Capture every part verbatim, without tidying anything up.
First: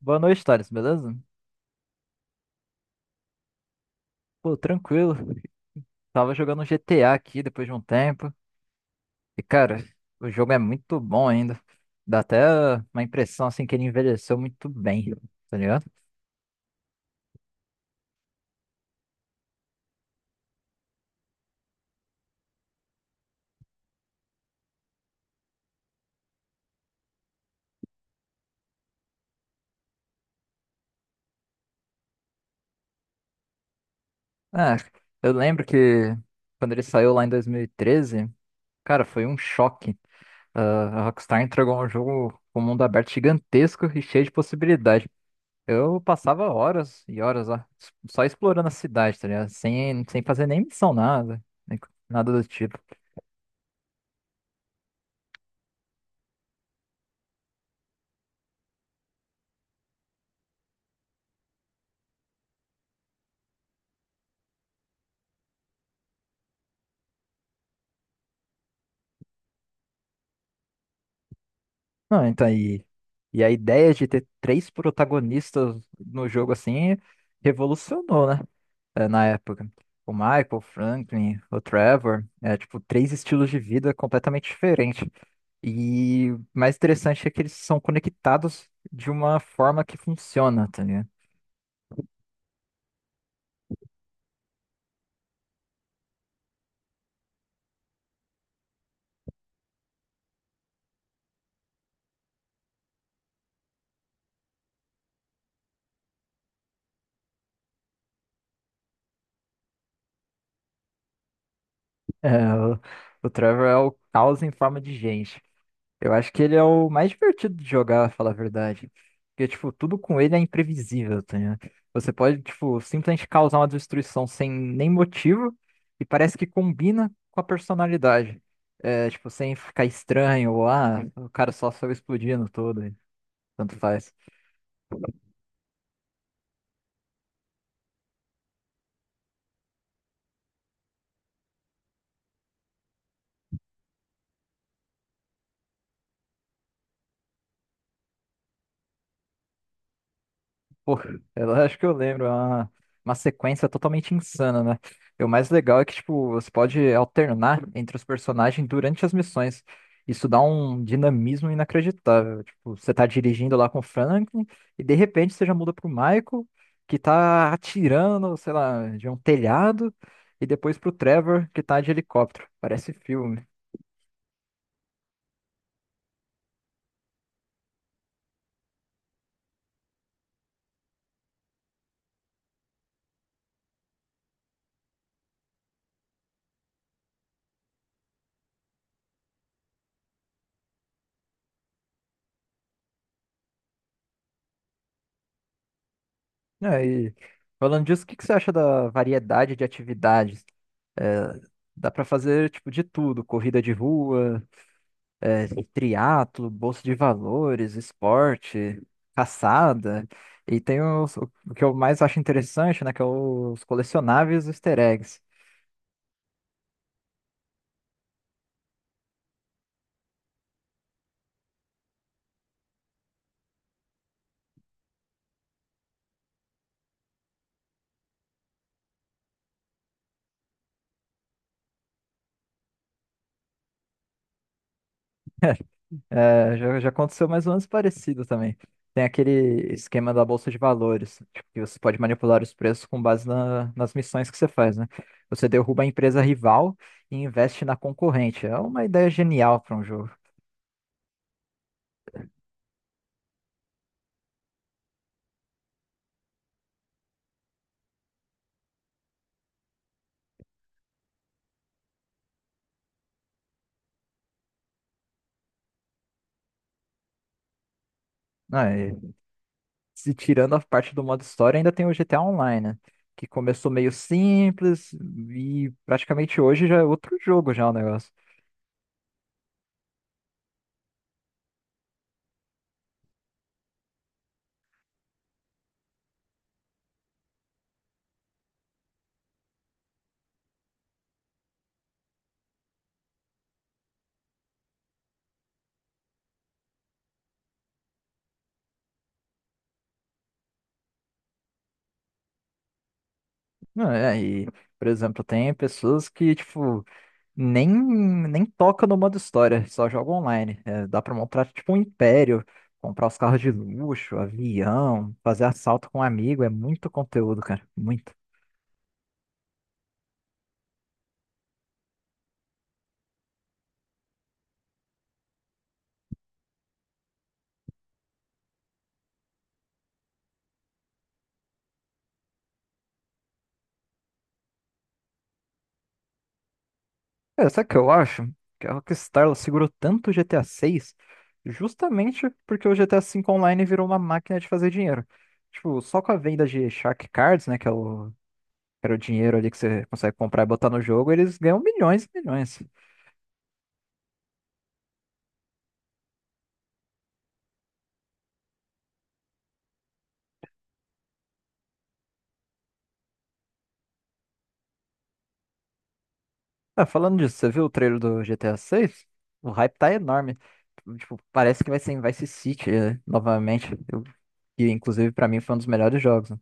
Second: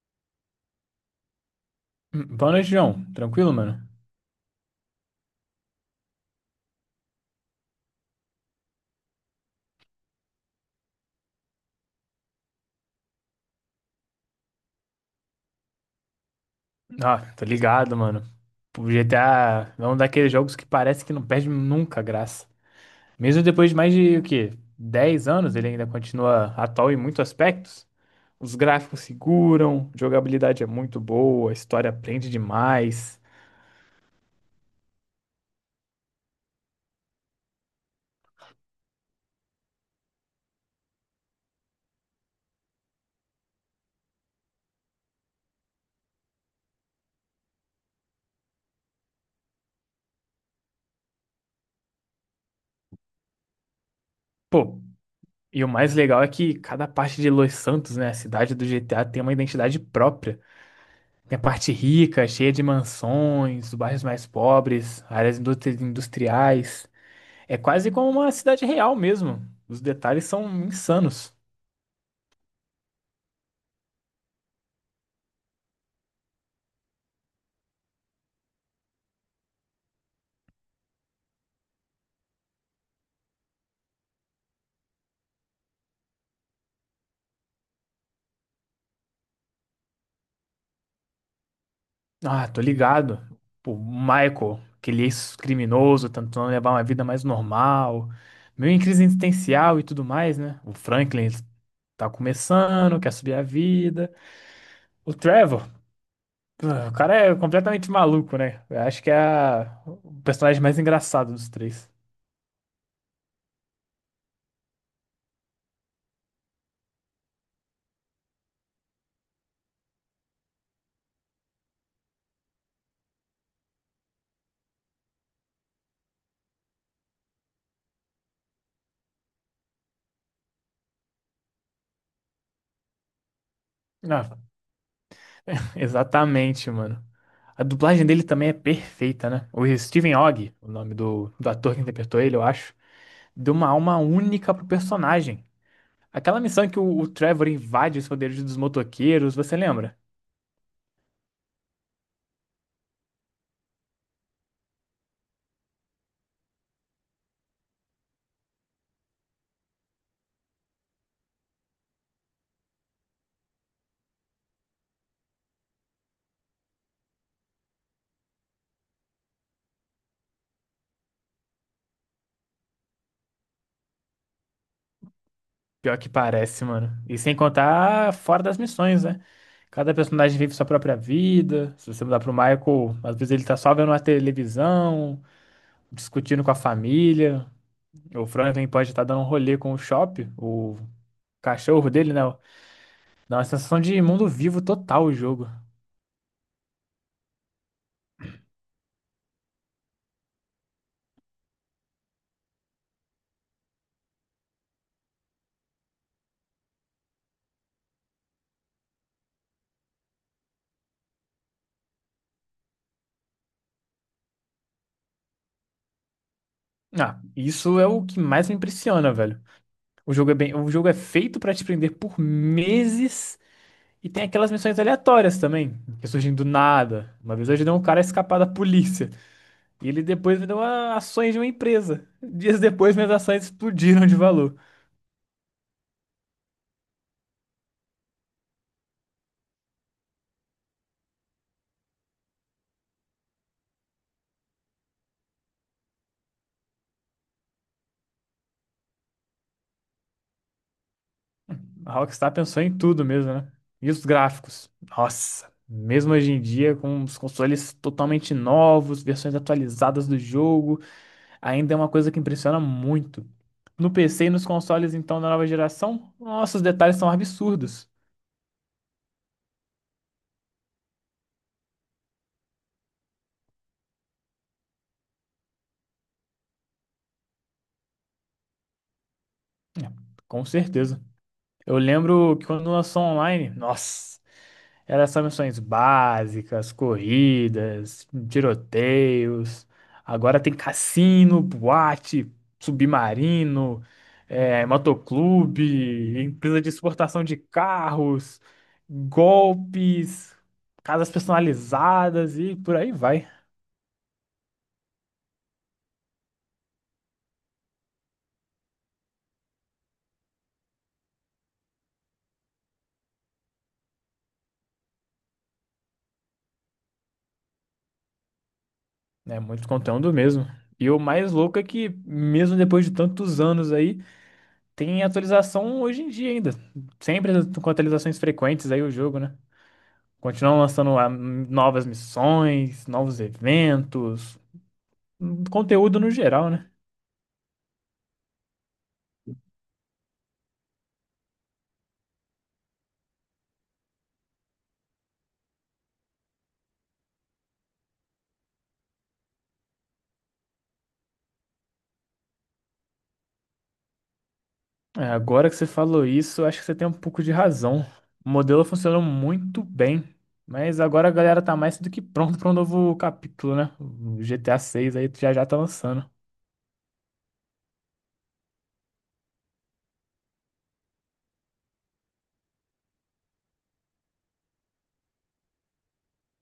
Boa noite, Thales, beleza? Hum, Boa noite, João. Tranquilo, mano? Pô, tranquilo. Tava jogando um G T A aqui depois de um tempo. E, cara, o jogo é muito bom ainda. Dá até uma impressão, assim, que ele envelheceu muito bem, tá ligado? Ah, tô ligado, mano. O G T A é um daqueles jogos que parece que não perde nunca a graça. Mesmo depois de mais de, o quê? Dez anos, ele ainda continua atual em muitos aspectos. Os gráficos seguram, a jogabilidade é muito boa, a história prende demais. Ah, eu lembro que quando ele saiu lá em dois mil e treze, cara, foi um choque. Ah, a Rockstar entregou um jogo com um mundo aberto gigantesco e cheio de possibilidade. Eu passava horas e horas lá, só explorando a cidade, tá ligado? Sem, sem fazer nem missão, nada, nem co- nada do tipo. Pô, e o mais legal é que cada parte de Los Santos, né, a cidade do G T A, tem uma identidade própria. Tem a parte rica, cheia de mansões, bairros mais pobres, áreas industri- industriais. É quase como uma cidade real mesmo. Os detalhes são insanos. Não, então, e, e a ideia de ter três protagonistas no jogo assim revolucionou, né? É, na época. O Michael, o Franklin, o Trevor, é tipo três estilos de vida completamente diferentes. E o mais interessante é que eles são conectados de uma forma que funciona, tá ligado? Ah, tô ligado. O Michael, aquele ex-criminoso, tentando levar uma vida mais normal, meio em crise existencial e tudo mais, né? O Franklin ele tá começando, quer subir a vida. O Trevor, ah, o cara é completamente maluco, né? Eu acho que é a- o personagem mais engraçado dos três. É, o, o Trevor é o caos em forma de gente. Eu acho que ele é o mais divertido de jogar, falar a verdade. Porque, tipo, tudo com ele é imprevisível, tá ligado? Você pode, tipo, simplesmente causar uma destruição sem nem motivo e parece que combina com a personalidade. É, tipo, sem ficar estranho ou, ah, o cara só saiu explodindo todo, e tanto faz. Ah, exatamente, mano. A dublagem dele também é perfeita, né? O Steven Ogg, o nome do, do ator que interpretou ele, eu acho, deu uma alma única pro personagem. Aquela missão em que o, o Trevor invade os poderes dos motoqueiros, você lembra? Pô, eu acho que eu lembro, é uma, uma sequência totalmente insana, né? E o mais legal é que, tipo, você pode alternar entre os personagens durante as missões. Isso dá um dinamismo inacreditável. Tipo, você tá dirigindo lá com o Franklin e de repente você já muda pro Michael, que tá atirando, sei lá, de um telhado, e depois pro Trevor, que tá de helicóptero. Parece filme. Pior que parece, mano. E sem contar fora das missões, né? Cada personagem vive sua própria vida. Se você mudar pro Michael, às vezes ele tá só vendo a televisão, discutindo com a família. O Franklin pode estar dando um rolê com o Chop, o cachorro dele, né? Dá uma sensação de mundo vivo total o jogo. É, e falando disso, o que que você acha da variedade de atividades? É, Dá pra fazer tipo de tudo, corrida de rua, é, triatlo, bolsa de valores, esporte, caçada. E tem os- o que eu mais acho interessante, né, que é os colecionáveis e os easter eggs. Ah, isso é o que mais me impressiona, velho. O jogo é bem, o jogo é feito pra te prender por meses e tem aquelas missões aleatórias também, que surgem do nada. Uma vez eu ajudei um cara a escapar da polícia e ele depois me deu a- ações de uma empresa. Dias depois minhas ações explodiram de valor. É, já, já aconteceu mais ou menos parecido também. Tem aquele esquema da bolsa de valores, tipo, que você pode manipular os preços com base na- nas missões que você faz, né? Você derruba a empresa rival e investe na concorrente. É uma ideia genial para um jogo, A Rockstar pensou em tudo mesmo, né? E os gráficos? Nossa, mesmo hoje em dia com os consoles totalmente novos, versões atualizadas do jogo, ainda é uma coisa que impressiona muito. No P C e nos consoles, então, da nova geração, nossa, os detalhes são absurdos. né? Se tirando a parte do modo história, ainda tem o G T A Online, né? Que começou meio simples e praticamente hoje já é outro jogo já o negócio. É, com certeza. Eu lembro que quando lançou online, nossa, eram só missões básicas, corridas, tiroteios. Agora tem cassino, boate, submarino, é, motoclube, empresa de exportação de carros, golpes, casas personalizadas e por aí vai. Não, é, e, por exemplo, tem pessoas que, tipo, nem, nem tocam no modo história, só jogam online. É, dá pra montar, tipo, um império, comprar os carros de luxo, avião, fazer assalto com um amigo, é muito conteúdo, cara, muito. É muito conteúdo mesmo. E o mais louco é que, mesmo depois de tantos anos aí, tem atualização hoje em dia ainda. Sempre com atualizações frequentes aí o jogo, né? Continuam lançando ah, novas missões, novos eventos, conteúdo no geral, né? Cara, sabe o que eu acho? Que a Rockstar ela segurou tanto o G T A seis justamente porque o G T A V Online virou uma máquina de fazer dinheiro. Tipo, só com a venda de Shark Cards, né, que é o, que era o dinheiro ali que você consegue comprar e botar no jogo, eles ganham milhões e milhões. É, agora que você falou isso, acho que você tem um pouco de razão. O modelo funcionou muito bem, mas agora a galera tá mais do que pronta para um novo capítulo, né? O G T A seis aí já já tá lançando. Ah, falando disso, você viu o trailer do G T A seis? O hype tá enorme. Tipo, parece que vai ser em Vice City, eh, novamente. Eu- que inclusive pra mim foi um dos melhores jogos, né?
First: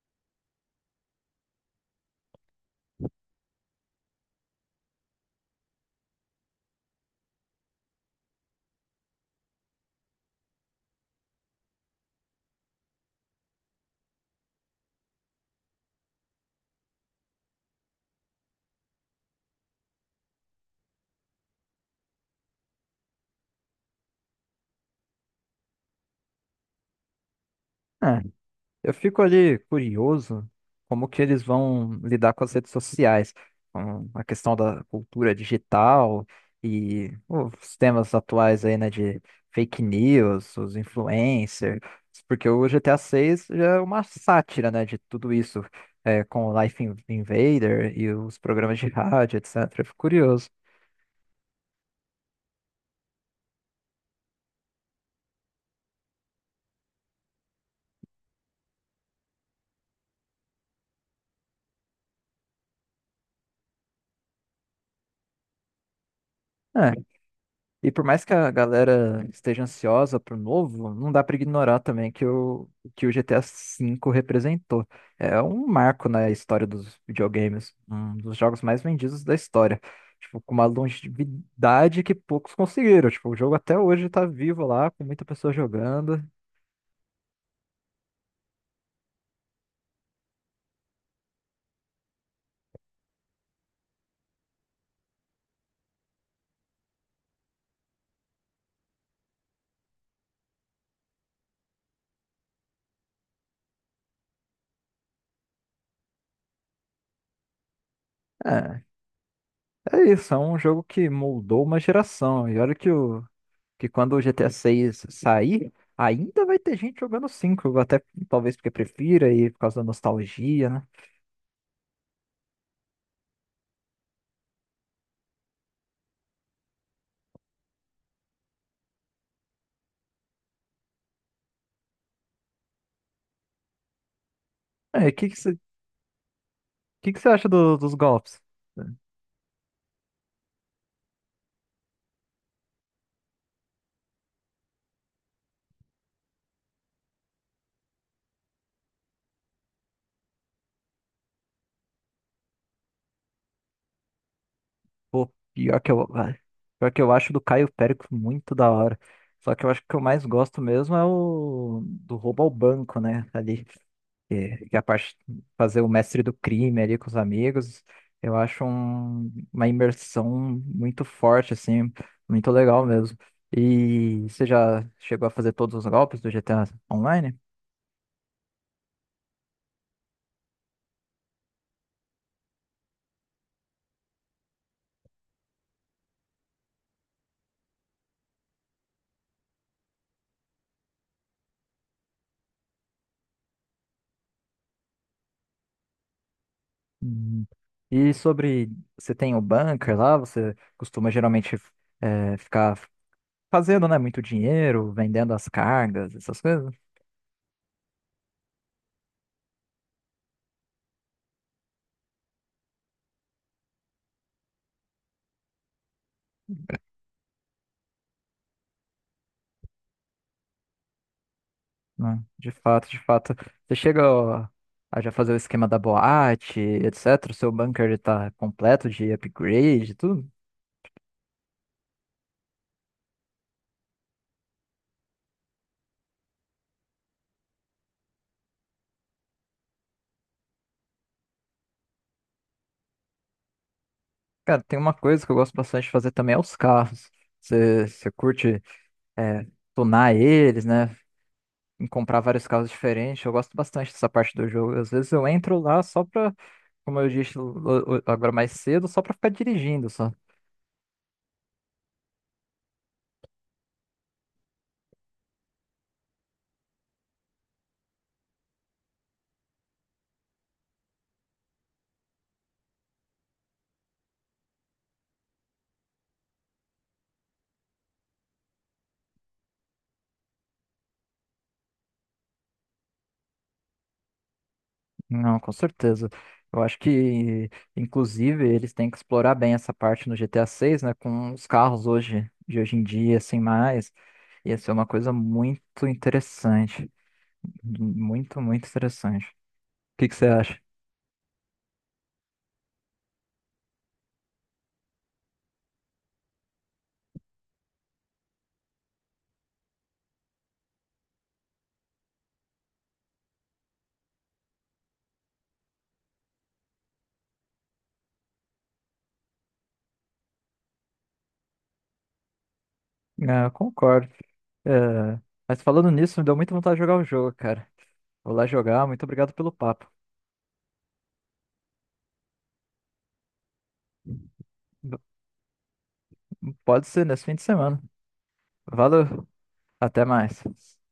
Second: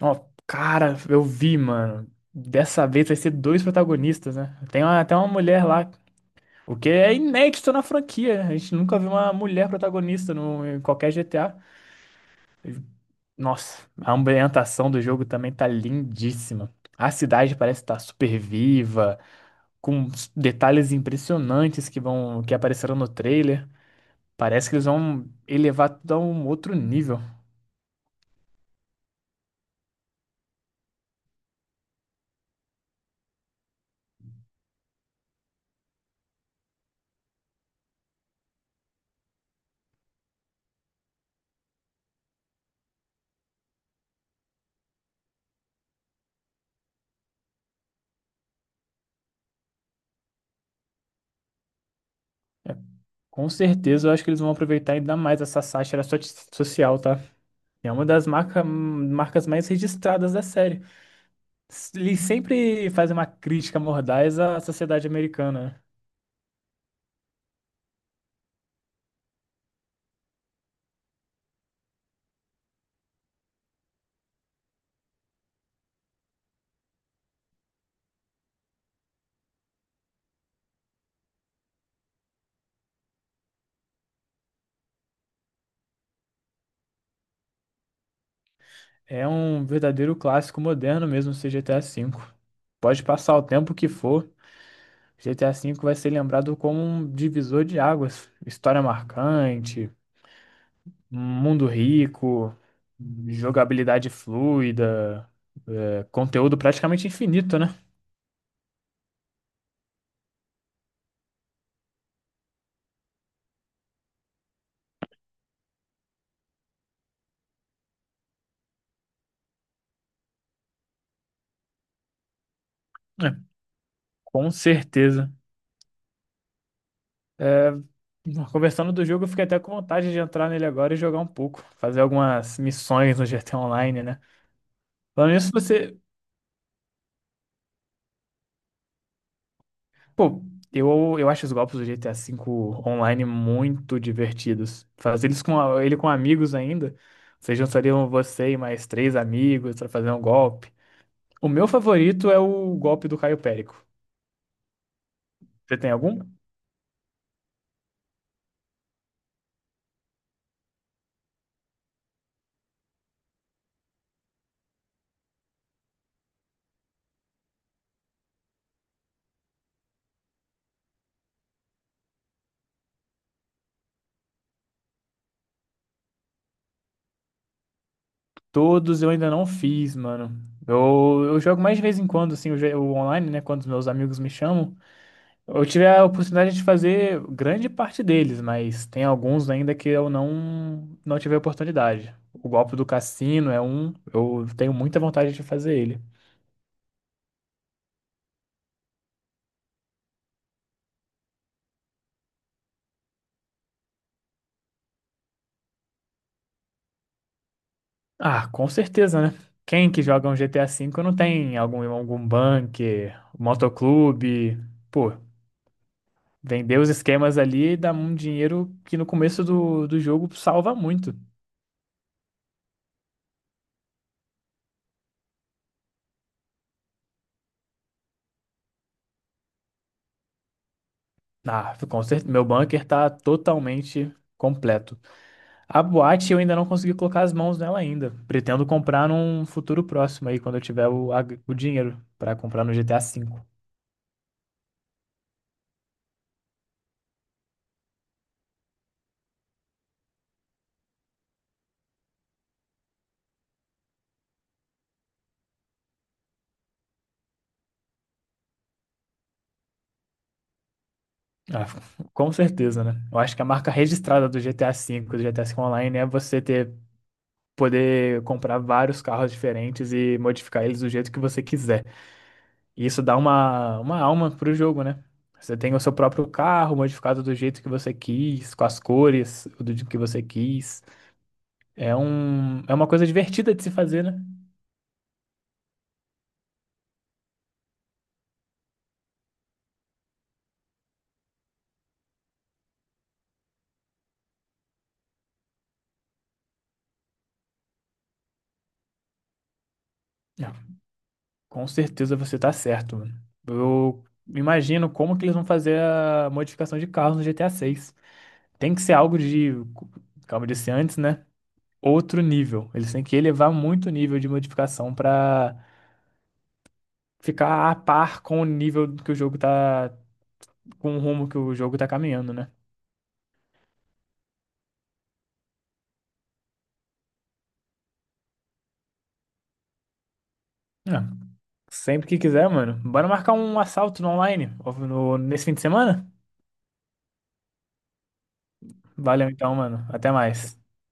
Ó, cara, eu vi, mano. Dessa vez vai ser dois protagonistas, né? Tem uma- até uma mulher lá, o que é inédito na franquia, né? A gente nunca viu uma mulher protagonista no, em qualquer G T A. Nossa, a ambientação do jogo também tá lindíssima. A cidade parece estar super viva, com s- detalhes impressionantes que vão, que apareceram no trailer. Parece que eles vão elevar tudo a um outro nível. É, eu fico ali curioso como que eles vão lidar com as redes sociais, com a questão da cultura digital e os temas atuais aí, né, de fake news, os influencers, porque o G T a seis já é uma sátira, né, de tudo isso, é, com o Life Invader e os programas de rádio, etcetera. Eu fico curioso. Com certeza, eu acho que eles vão aproveitar ainda mais essa sátira so- social, tá? É uma das marca, marcas mais registradas da série. Ele sempre faz uma crítica mordaz à sociedade americana. É, e por mais que a galera esteja ansiosa pro novo, não dá pra ignorar também que o, que o G T A V representou. É um marco na história dos videogames, um dos jogos mais vendidos da história. Tipo, com uma longevidade que poucos conseguiram. Tipo, o jogo até hoje tá vivo lá, com muita pessoa jogando. É um verdadeiro clássico moderno mesmo, esse G T A V. Pode passar o tempo que for, G T A V vai ser lembrado como um divisor de águas. História marcante, mundo rico, jogabilidade fluida, é, conteúdo praticamente infinito, né? É, é isso, é um jogo que moldou uma geração. E olha que o, que quando o G T A seis sair, ainda vai ter gente jogando cinco até talvez porque prefira e por causa da nostalgia, né? É, com certeza. É, conversando do jogo, eu fiquei até com vontade de entrar nele agora e jogar um pouco, fazer algumas missões no G T A Online, né? É, o que Falando que nisso, você você. que que você acha do- dos golpes? Pô, eu, eu acho os golpes do G T A V online muito divertidos. Fazer eles com, a- ele com amigos ainda. Vocês juntariam você e mais três amigos pra fazer um golpe. O meu favorito é o golpe do Caio Périco. Pô, Você pior que tem eu, algum? ah, pior que eu acho do Caio Périco muito da hora. Só que eu acho que o que eu mais gosto mesmo é o do roubo ao banco, né? Ali. Que, que a parte fazer o mestre do crime ali com os amigos, eu acho um- uma imersão muito forte, assim, muito legal mesmo. E você já chegou a fazer todos os golpes do G T A Online? Todos eu ainda não fiz, mano. Eu, eu jogo mais de vez em quando, assim, o, jo- o online, né? Quando os meus amigos me chamam. Eu tive a oportunidade de fazer grande parte deles, mas tem alguns ainda que eu não, não tive a oportunidade. O golpe do cassino é um, eu tenho muita vontade de fazer ele. Hum. E sobre, você tem o bunker lá, você costuma geralmente eh, ficar fazendo, né, muito dinheiro, vendendo as cargas, essas coisas? Ah, com certeza, né? Quem que joga um G T A V não tem algum, algum bunker, um motoclube? Pô, vender os esquemas ali dá um dinheiro que no começo do, do jogo salva muito. Né? De fato, de fato. Você chega ó, a já fazer o esquema da boate, etcetera. O seu bunker ele tá completo de upgrade, e tudo. Ah, com certeza, meu bunker tá totalmente completo. A boate eu ainda não consegui colocar as mãos nela ainda. Pretendo comprar num futuro próximo aí, quando eu tiver o, a- o dinheiro pra comprar no G T A V. Cara, tem uma coisa que eu gosto bastante de fazer também é os carros. Você, você curte é, tunar eles, né? em Comprar vários carros diferentes. Eu gosto bastante dessa parte do jogo. Às vezes eu entro lá só pra, como eu disse o- o- agora mais cedo, só pra ficar dirigindo, só. Ah, com certeza, né? Eu acho que a marca registrada do G T A V, do G T A V Online, é você ter poder comprar vários carros diferentes e modificar eles do jeito que você quiser. E isso dá uma, uma alma pro jogo, né? Você tem o seu próprio carro modificado do jeito que você quis, com as cores do jeito que você quis. É um, é uma coisa divertida de se fazer, né? Não, com certeza. Eu acho que, inclusive, eles têm que explorar bem essa parte no G T A seis, né? Com os carros hoje, de hoje em dia, assim, mais. Ia ser uma coisa muito interessante. Muito, muito interessante. O que que você acha? Com certeza você tá certo, mano. Eu imagino como que eles vão fazer a modificação de carros no G T A seis. Tem que ser algo de, como eu disse antes, né? Outro nível. Eles têm que elevar muito o nível de modificação pra ficar a par com o nível que o jogo tá, com o rumo que o jogo tá caminhando, né? É, eu concordo. É, mas falando nisso, me deu muita vontade de jogar o jogo, cara. Vou lá jogar. Muito obrigado pelo papo. É. Sempre que quiser, mano. Bora marcar um assalto no online ó, no- nesse fim de semana? Pode ser nesse fim de semana. Valeu. Valeu então, mano. Até Até mais. mais.